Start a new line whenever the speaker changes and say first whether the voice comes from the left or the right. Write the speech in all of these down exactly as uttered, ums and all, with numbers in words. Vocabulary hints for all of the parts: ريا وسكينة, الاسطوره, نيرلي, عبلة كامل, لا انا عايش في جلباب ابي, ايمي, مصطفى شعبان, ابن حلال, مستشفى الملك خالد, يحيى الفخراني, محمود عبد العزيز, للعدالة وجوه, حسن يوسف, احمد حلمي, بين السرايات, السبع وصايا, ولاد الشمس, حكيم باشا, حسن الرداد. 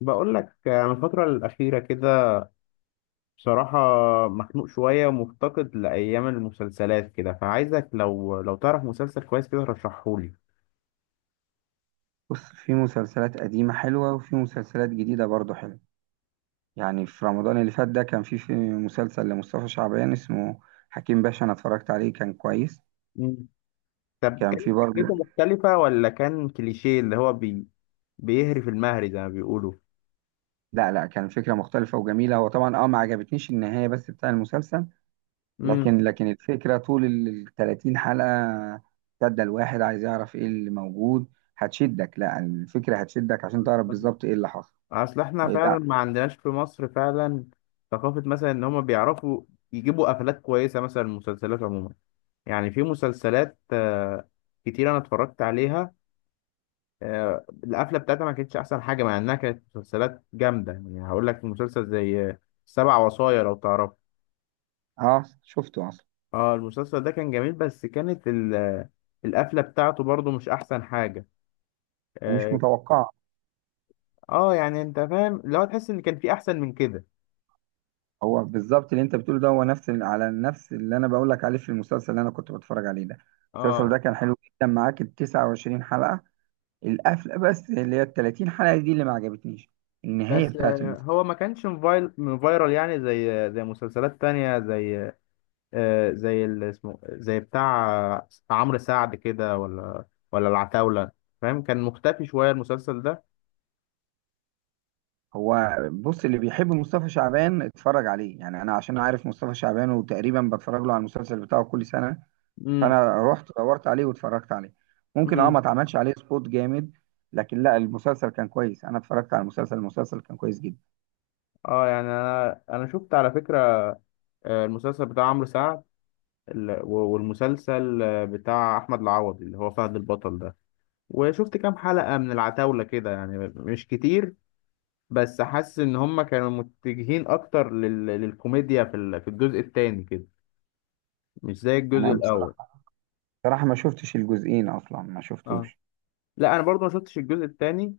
left: بقول لك انا الفترة الأخيرة كده، بصراحة مخنوق شوية ومفتقد لأيام المسلسلات كده، فعايزك لو لو تعرف مسلسل كويس كده رشحهولي.
right: بص في مسلسلات قديمة حلوة وفي مسلسلات جديدة برضو حلوة. يعني في رمضان اللي فات ده كان في في مسلسل لمصطفى شعبان اسمه حكيم باشا، أنا اتفرجت عليه كان كويس.
left: مم. طب
right: كان
left: كانت
right: في برضو.
left: فكرته مختلفة ولا كان كليشيه اللي هو بي بيهري في المهري زي ما بيقولوا؟
right: لا لا، كان فكرة مختلفة وجميلة، هو طبعا اه ما عجبتنيش النهاية بس بتاع المسلسل.
left: امم
right: لكن لكن الفكرة طول ال 30 حلقة شدة الواحد عايز يعرف ايه اللي موجود هتشدك، لا الفكرة هتشدك عشان تعرف بالظبط ايه اللي حصل.
left: أصل احنا
right: إيه، لا.
left: فعلا ما عندناش في مصر فعلا ثقافة، مثلا إن هما بيعرفوا يجيبوا قفلات كويسة مثلا المسلسلات عموما. يعني في مسلسلات آه، كتير أنا اتفرجت عليها، آه، القفله بتاعتها ما كانتش احسن حاجه مع انها كانت مسلسلات جامده. يعني هقول لك مسلسل زي آه، سبع وصايا، لو تعرف.
right: اه شفته اصلا.
left: اه، المسلسل ده كان جميل، بس كانت ال- آه، القفله بتاعته برضو مش احسن حاجه.
right: ومش
left: اه.
right: متوقع.
left: آه، يعني انت فاهم، لو تحس ان كان في احسن من كده.
right: هو بالظبط اللي انت بتقوله ده هو نفس ال- على نفس اللي انا بقول لك عليه في المسلسل اللي انا كنت بتفرج عليه ده. المسلسل
left: اه،
right: ده كان حلو جدا معاك ال 29 حلقة، القفلة بس اللي هي ال 30 حلقة دي اللي ما عجبتنيش، النهاية
left: بس
right: بتاعت
left: آه،
right: المسلسل.
left: هو ما كانش موبايل فايرال يعني، زي زي مسلسلات تانية زي آه، زي اللي اسمه زي بتاع آه، عمرو سعد كده، ولا ولا العتاولة. فاهم؟ كان مختفي شوية المسلسل ده.
right: هو بص، اللي بيحب مصطفى شعبان اتفرج عليه، يعني انا عشان عارف مصطفى شعبان وتقريبا بتفرج له على المسلسل بتاعه كل سنة.
left: مم.
right: فانا رحت دورت عليه واتفرجت عليه. ممكن اه ما
left: مم.
right: اتعملش عليه سبوت جامد، لكن لا المسلسل كان كويس، انا اتفرجت على المسلسل، المسلسل كان كويس جدا.
left: اه، يعني انا انا شفت على فكره آه، المسلسل بتاع عمرو سعد ال- و- والمسلسل آه، بتاع احمد العوضي اللي هو فهد البطل ده، وشفت كام حلقه من العتاوله كده، يعني مش كتير. بس حاسس ان هم كانوا متجهين اكتر لل... للكوميديا في ال... في الجزء التاني كده، مش زي الجزء
right: انا
left: الاول.
right: بصراحة صراحة ما شفتش الجزئين أصلا ما
left: اه،
right: شفتوش.
left: لا، انا برضو ما شفتش الجزء التاني،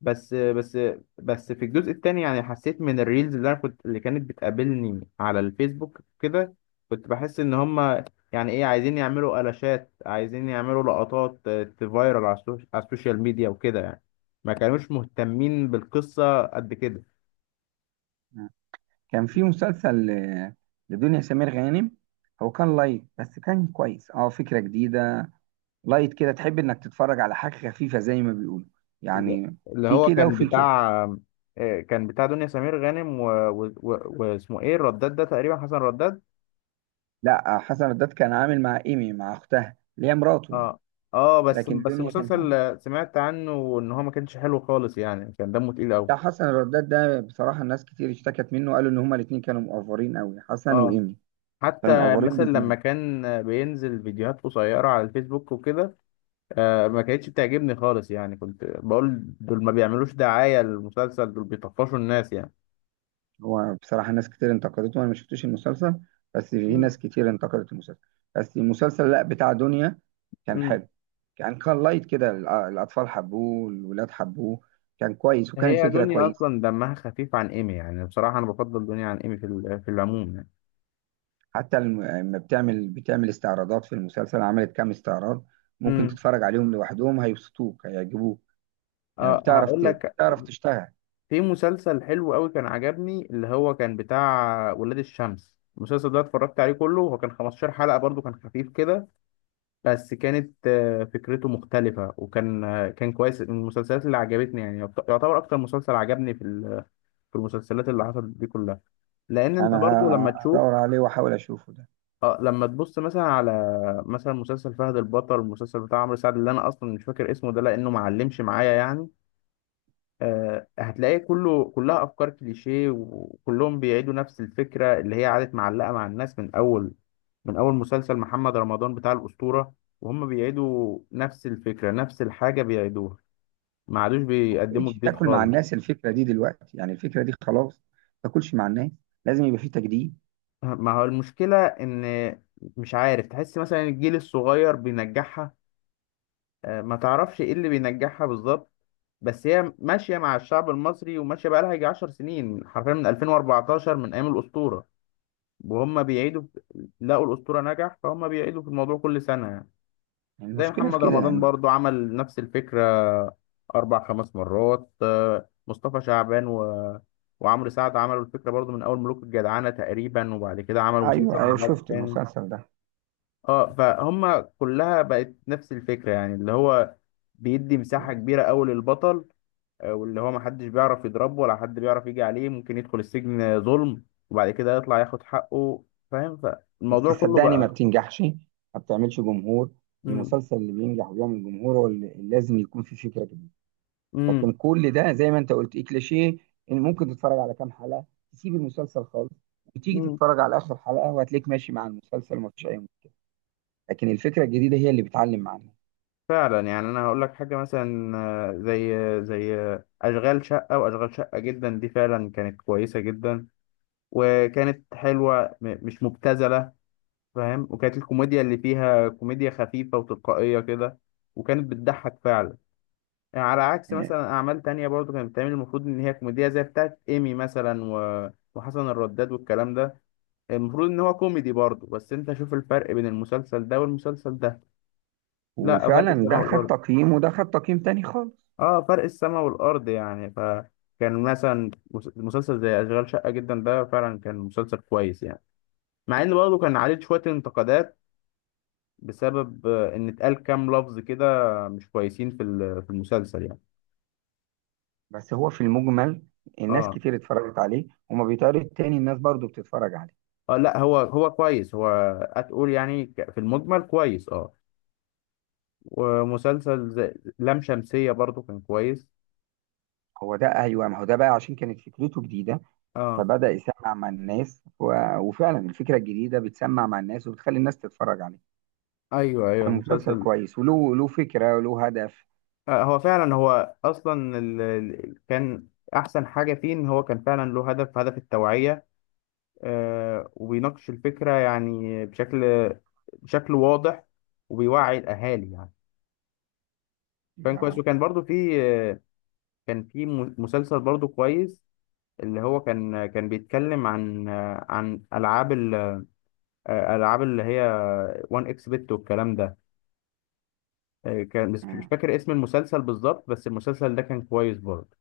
left: بس بس بس في الجزء التاني يعني حسيت من الريلز اللي انا كنت اللي كانت بتقابلني على الفيسبوك كده. كنت بحس ان هما يعني ايه، عايزين يعملوا قلاشات، عايزين يعملوا لقطات آه، تفايرل على السوش- على السوشيال ميديا وكده يعني. ما كانوش مهتمين بالقصة قد كده.
right: كان في مسلسل ل- لدنيا سمير غانم، هو كان لايت بس كان كويس اه فكرة جديدة. لايت كده تحب انك تتفرج على حاجة خفيفة زي ما بيقولوا
left: اللي
right: يعني.
left: اللي
right: في
left: هو
right: كده
left: كان
right: وفي كده.
left: بتاع آه، كان بتاع دنيا سمير غانم و- و- و- واسمه ايه الرداد ده، تقريبا حسن رداد.
right: لا حسن الرداد كان عامل مع ايمي، مع اختها اللي هي مراته يعني.
left: اه. اه، بس
right: لكن
left: بس
right: الدنيا كانت
left: المسلسل
right: عاملة
left: آه، سمعت عنه ان هو ما كانش حلو خالص يعني، كان دمه تقيل قوي.
right: بتاع حسن الرداد ده بصراحة الناس كتير اشتكت منه، قالوا ان هما الاتنين كانوا مقفرين قوي، حسن
left: اه،
right: وايمي
left: حتى
right: كانوا مقفرين
left: مثلا لما
right: بزيادة.
left: كان آه، بينزل فيديوهات قصيرة على الفيسبوك وكده. آه ما كانتش بتعجبني خالص يعني، كنت بقول دول ما بيعملوش دعاية للمسلسل، دول بيطفشوا الناس يعني.
right: هو بصراحة ناس كتير انتقدته، أنا ما شفتش المسلسل، بس في
left: مم.
right: ناس كتير انتقدت المسلسل. بس المسلسل لا بتاع دنيا كان
left: مم.
right: حلو. كان كان لايت كده، الأ- الأطفال حبوه، الولاد حبوه، كان كويس وكانت
left: هي
right: فكرة
left: دنيا
right: كويسة.
left: اصلا دمها خفيف عن ايمي يعني، بصراحة انا بفضل دنيا عن ايمي في ال- في العموم يعني.
right: حتى الم- لما بتعمل بتعمل استعراضات في المسلسل عملت كام استعراض ممكن
left: مم.
right: تتفرج عليهم لوحدهم هيبسطوك هيعجبوك. يعني
left: اه،
right: بتعرف
left: هقول
right: ت-
left: لك،
right: بتعرف تشتغل.
left: في مسلسل حلو قوي كان عجبني اللي هو كان بتاع ولاد الشمس. المسلسل ده اتفرجت عليه كله، هو كان خمستاشر حلقة، برضو كان خفيف كده. بس كانت آه، فكرته مختلفة وكان آه، كان كويس من المسلسلات اللي عجبتني. يعني يعت- يعتبر أكتر مسلسل عجبني في ال- في المسلسلات اللي حصلت دي كلها. لأن أنت
right: أنا
left: برضو لما
right: ه-
left: تشوف،
right: هدور عليه وأحاول أشوفه ده.
left: اه، لما تبص مثلا على، مثلا مسلسل فهد البطل، المسلسل بتاع عمرو سعد اللي أنا أصلا مش فاكر اسمه ده لأنه معلمش معايا يعني. آه، هتلاقيه كله، كلها افكار كليشيه، وكلهم بيعيدوا نفس الفكره اللي هي قعدت معلقه مع الناس من اول من اول مسلسل محمد رمضان بتاع الاسطوره، وهم بيعيدوا نفس الفكره، نفس الحاجه بيعيدوها. ما عادوش
right: ما
left: بيقدموا
right: بقتش
left: جديد
right: تاكل مع
left: خالص.
right: الناس الفكره دي دلوقتي، يعني الفكره دي خلاص ما تاكلش مع الناس، لازم يبقى في تجديد.
left: ما هو المشكله ان مش عارف، تحس مثلا الجيل الصغير بينجحها. آه، ما تعرفش ايه اللي بينجحها بالظبط. بس هي ماشيه مع الشعب المصري، وماشيه بقى لها يجي عشر سنين حرفيا من ألفين واربعتاشر، من ايام الاسطوره، وهم بيعيدوا في- لقوا الأسطورة نجح، فهم بيعيدوا في الموضوع كل سنة يعني.
right: يعني
left: زي
right: المشكله في
left: محمد
right: كده
left: رمضان
right: يعني.
left: برضو عمل نفس الفكرة أربع خمس مرات. آه، مصطفى شعبان و... وعمرو سعد عملوا الفكرة برضو من أول ملوك الجدعنة تقريبا، وبعد كده عملوا
right: ايوه
left: مسلسل مع
right: ايوه،
left: بعض
right: شفت
left: تاني.
right: المسلسل ده.
left: اه، فهم كلها بقت نفس الفكرة يعني، اللي هو بيدي مساحة كبيرة أوي للبطل. آه، واللي هو محدش بيعرف يضربه، ولا حد بيعرف يجي عليه. ممكن يدخل السجن ظلم وبعد كده يطلع ياخد حقه، فاهم. ف...
right: بس
left: الموضوع كله
right: صدقني ما
left: بقى.
right: بتنجحش، ما بتعملش جمهور.
left: امم
right: المسلسل اللي بينجح وبيعمل جمهور هو اللي اللي لازم يكون فيه فكره جديده.
left: امم
right: لكن كل ده زي ما انت قلت إيه كليشيه، ان ممكن تتفرج على كام حلقه تسيب المسلسل خالص، وتيجي
left: امم
right: تتفرج على اخر حلقه وهتلاقيك ماشي مع المسلسل ومفيش اي مشكله. لكن الفكره الجديده هي اللي بتعلم معانا.
left: فعلا. يعني انا هقول لك حاجه، مثلا آه، زي زي آه، اشغال شقه واشغال شقه جدا، دي فعلا كانت كويسه جدا، وكانت حلوه، م- مش مبتذله، فاهم. وكانت الكوميديا اللي فيها كوميديا خفيفه وتلقائيه كده، وكانت بتضحك فعلا، يعني على عكس مثلا اعمال تانية برضو كانت بتعمل، المفروض ان هي كوميديا، زي بتاعت ايمي مثلا و... وحسن الرداد والكلام ده، المفروض ان هو كوميدي برضو، بس انت شوف الفرق بين المسلسل ده والمسلسل ده. لا، فرق
right: وفعلا
left: السماء
right: ده خد
left: والارض.
right: تقييم وده خد تقييم تاني خالص.
left: اه، فرق السما والارض يعني. فكان مثلا مس- مسلسل زي اشغال شقه جدا ده فعلا كان مسلسل كويس يعني، مع ان برضه كان عليه شويه انتقادات بسبب آه، ان اتقال كام لفظ كده مش كويسين في ال- في المسلسل يعني.
right: بس هو في المجمل الناس
left: اه.
right: كتير اتفرجت عليه، وما بيتعرض تاني الناس برضو بتتفرج عليه.
left: اه، لا، هو هو كويس. هو هتقول يعني ك- في المجمل كويس، اه. ومسلسل زي لام شمسيه برضه كان كويس.
right: هو ده ايوه، ما هو ده بقى عشان كانت فكرته جديده،
left: اه،
right: فبدأ يسمع مع الناس و... وفعلا الفكره الجديده بتسمع مع الناس وبتخلي الناس تتفرج عليه.
left: ايوه، ايوه،
right: كان مسلسل
left: المسلسل
right: كويس، وله له فكره وله هدف.
left: آه، هو فعلا، هو اصلا ال... ال- كان احسن حاجه فيه ان هو كان فعلا له هدف، هدف التوعيه. آه، وبيناقش الفكره، يعني بشكل بشكل واضح، وبيوعي الاهالي يعني. كان كويس، وكان برضو في، آه، كان في م- مسلسل برضو كويس اللي هو كان كان بيتكلم عن آه، عن العاب ال... آه، العاب اللي هي واحد اكس بت والكلام ده. آه، كان بس مش
right: مم.
left: فاكر اسم المسلسل بالظبط، بس المسلسل ده كان كويس برضه.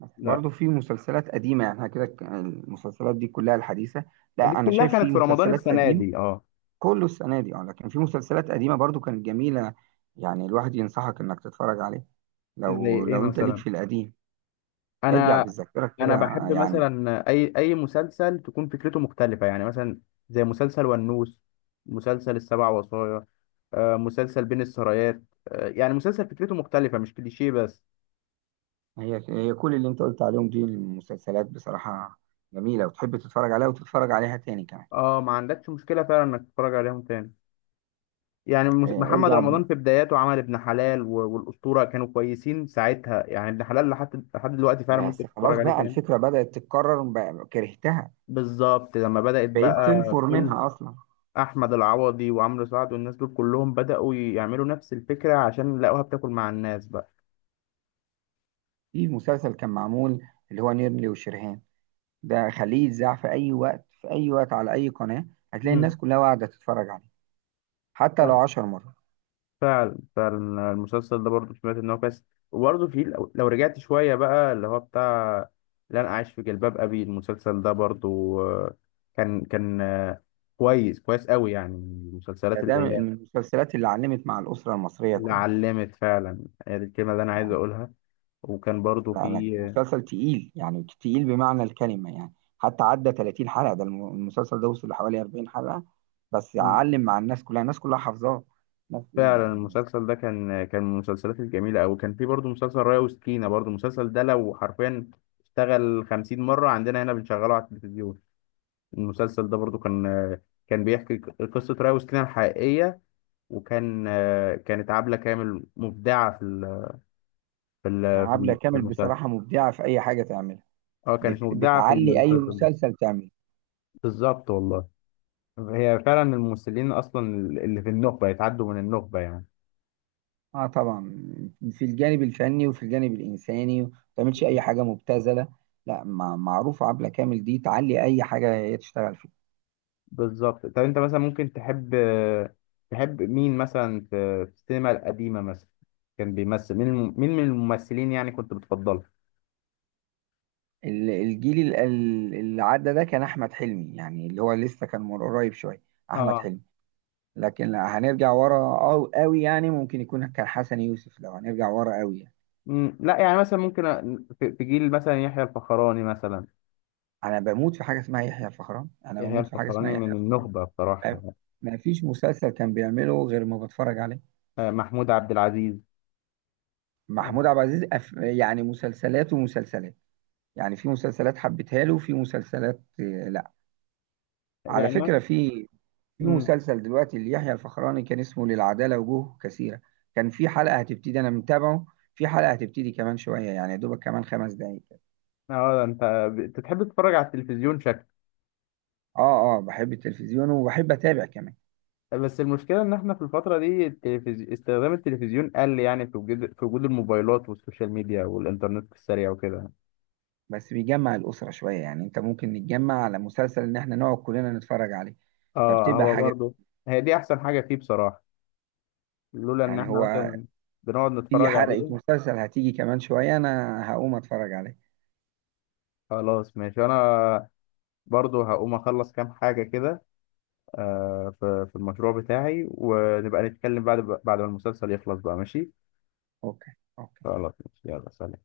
right: بس
left: لا،
right: برضو في مسلسلات قديمه، يعني إحنا كده ك- المسلسلات دي كلها الحديثه.
left: دي
right: لا انا
left: كلها
right: شايف
left: كانت
right: في
left: في رمضان
right: مسلسلات
left: السنه
right: قديمه.
left: دي اه.
right: كله السنة دي اه، لكن في مسلسلات قديمة برضو كانت جميلة، يعني الواحد ينصحك انك تتفرج عليه
left: زي
right: لو
left: ايه
right: لو انت ليك
left: مثلا؟
right: في القديم. ارجع
left: انا
right: بالذاكرة كده
left: انا بحب
right: يعني.
left: مثلا اي اي مسلسل تكون فكرته مختلفه، يعني مثلا زي مسلسل ونوس، مسلسل السبع وصايا، آه، مسلسل بين السرايات، آه، يعني مسلسل فكرته مختلفه، مش كليشيه بس.
right: هي هي كل اللي انت قلت عليهم دي المسلسلات بصراحة جميلة، وتحب تتفرج عليها وتتفرج عليها تاني كمان.
left: اه، ما عندكش مشكله فعلا انك تتفرج عليهم تاني، يعني مس-
right: اه،
left: محمد
right: ارجع ب...
left: رمضان في بداياته عمل ابن حلال و- والاسطوره، كانوا كويسين ساعتها يعني. ابن حلال لحد لحد دلوقتي فعلا ممكن
right: بس
left: تتفرج
right: خلاص
left: عليه
right: بقى
left: تاني.
right: الفكرة بدأت تتكرر بقى كرهتها،
left: بالظبط لما بدأت
right: بقيت
left: بقى
right: تنفر
left: كل
right: منها اصلا.
left: احمد العوضي وعمرو سعد والناس دول كلهم بدأوا يعملوا نفس الفكرة، عشان لقوها بتاكل مع الناس بقى.
right: في مسلسل كان معمول اللي هو نيرلي وشرهان، ده خليه يتذاع في اي وقت، في اي وقت على اي قناة هتلاقي
left: امم
right: الناس كلها قاعدة تتفرج عليه، حتى لو عشر مرات.
left: فعلا، فعلا. المسلسل ده برضه سمعت ان هو كويس. وبرضه في لو لو رجعت شوية بقى اللي هو بتاع لا انا عايش في جلباب ابي، المسلسل ده برضه آه، كان كان آه، كويس، كويس قوي يعني، من المسلسلات
right: يعني ده
left: اللي
right: من
left: هي
right: من المسلسلات اللي علمت مع الأسرة المصرية
left: اللي
right: كلها.
left: علمت فعلا. هي دي الكلمة اللي انا عايز
right: يعني
left: اقولها. وكان برضه
right: لا لا،
left: في
right: مسلسل تقيل يعني تقيل بمعنى الكلمة يعني. حتى عدى 30 حلقة، ده الم- المسلسل ده وصل لحوالي 40 حلقة، بس علم مع الناس كلها، الناس كلها حافظاه ناس.
left: فعلا. المسلسل ده كان كان من المسلسلات الجميلة أوي. كان في برضه مسلسل ريا وسكينة، برضه المسلسل ده لو حرفيا اشتغل خمسين مرة عندنا هنا بنشغله على التلفزيون. المسلسل ده برضه كان كان بيحكي قصة ريا وسكينة الحقيقية. وكان كانت عبلة كامل مبدعة في ال- في
right: يعني
left: ال-
right: عبلة
left: في
right: كامل
left: المسلسل.
right: بصراحة مبدعة في أي حاجة تعملها.
left: اه، كانت
right: بت...
left: مبدعة في
right: بتعلي أي
left: المسلسل ده.
right: مسلسل تعمله.
left: بالظبط والله. هي فعلا الممثلين أصلا اللي في النخبة يتعدوا من النخبة يعني.
right: اه طبعا، في الجانب الفني وفي الجانب الإنساني ما تعملش أي حاجة مبتذلة. لا مع... معروف عبلة كامل دي تعلي أي حاجة هي تشتغل فيها.
left: بالظبط. طب انت مثلا ممكن تحب تحب مين مثلا في في السينما القديمة مثلا، كان بيمثل؟ مين الم... مين من الممثلين يعني كنت بتفضله؟
right: ال- الجيل ال- ال- اللي عدى ده كان احمد حلمي، يعني اللي هو لسه كان من قريب شويه، احمد
left: اه.
right: حلمي. لكن لا هنرجع ورا أو قوي يعني، ممكن يكون كان حسن يوسف لو هنرجع ورا قوي يعني.
left: مم، لا، يعني مثلا ممكن أ- في في جيل مثلا يحيى الفخراني مثلا.
right: انا بموت في حاجه اسمها يحيى الفخراني، انا
left: يحيى
right: بموت في حاجه اسمها
left: الفخراني
right: يحيى
left: من
right: الفخراني.
left: النخبة بصراحة يعني.
right: ما فيش مسلسل كان بيعمله غير ما بتفرج عليه.
left: آه، محمود عبد العزيز.
right: محمود
left: آه،
right: عبد العزيز أف... يعني مسلسلات ومسلسلات. يعني في مسلسلات حبيتها له، وفي مسلسلات آه، لا. على
left: يعني ما-
right: فكره في في
left: مم،
right: مسلسل دلوقتي ليحيى الفخراني كان اسمه للعدالة وجوه كثيرة. كان في حلقة هتبتدي أنا متابعه، في حلقة هتبتدي كمان شوية، يعني يا دوبك كمان خمس دقايق كده.
left: اه، ده انت ب- بتحب تتفرج على التلفزيون شكل.
right: آه آه، بحب التلفزيون وبحب أتابع كمان.
left: بس المشكلة إن إحنا في الفترة دي التلفزي... استخدام التلفزيون قل يعني، في وجود، في وجود الموبايلات والسوشيال ميديا والإنترنت السريع وكده.
right: بس بيجمع الأسرة شوية، يعني أنت ممكن نتجمع على مسلسل إن إحنا نقعد كلنا نتفرج عليه،
left: اه،
right: فبتبقى
left: هو
right: حاجة
left: برضو هي دي احسن حاجه فيه بصراحه، لولا ان
right: يعني
left: احنا
right: هو.
left: مثلا بنقعد
right: في
left: نتفرج
right: حلقة
left: عليه.
right: مسلسل هتيجي كمان شوية أنا هقوم أتفرج عليه.
left: خلاص ماشي، انا برضو هقوم اخلص كام حاجه كده، آه في في المشروع بتاعي، ونبقى نتكلم بعد، بعد ما المسلسل يخلص بقى، ماشي.
right: أوكي أوكي.
left: خلاص ماشي، يلا سلام.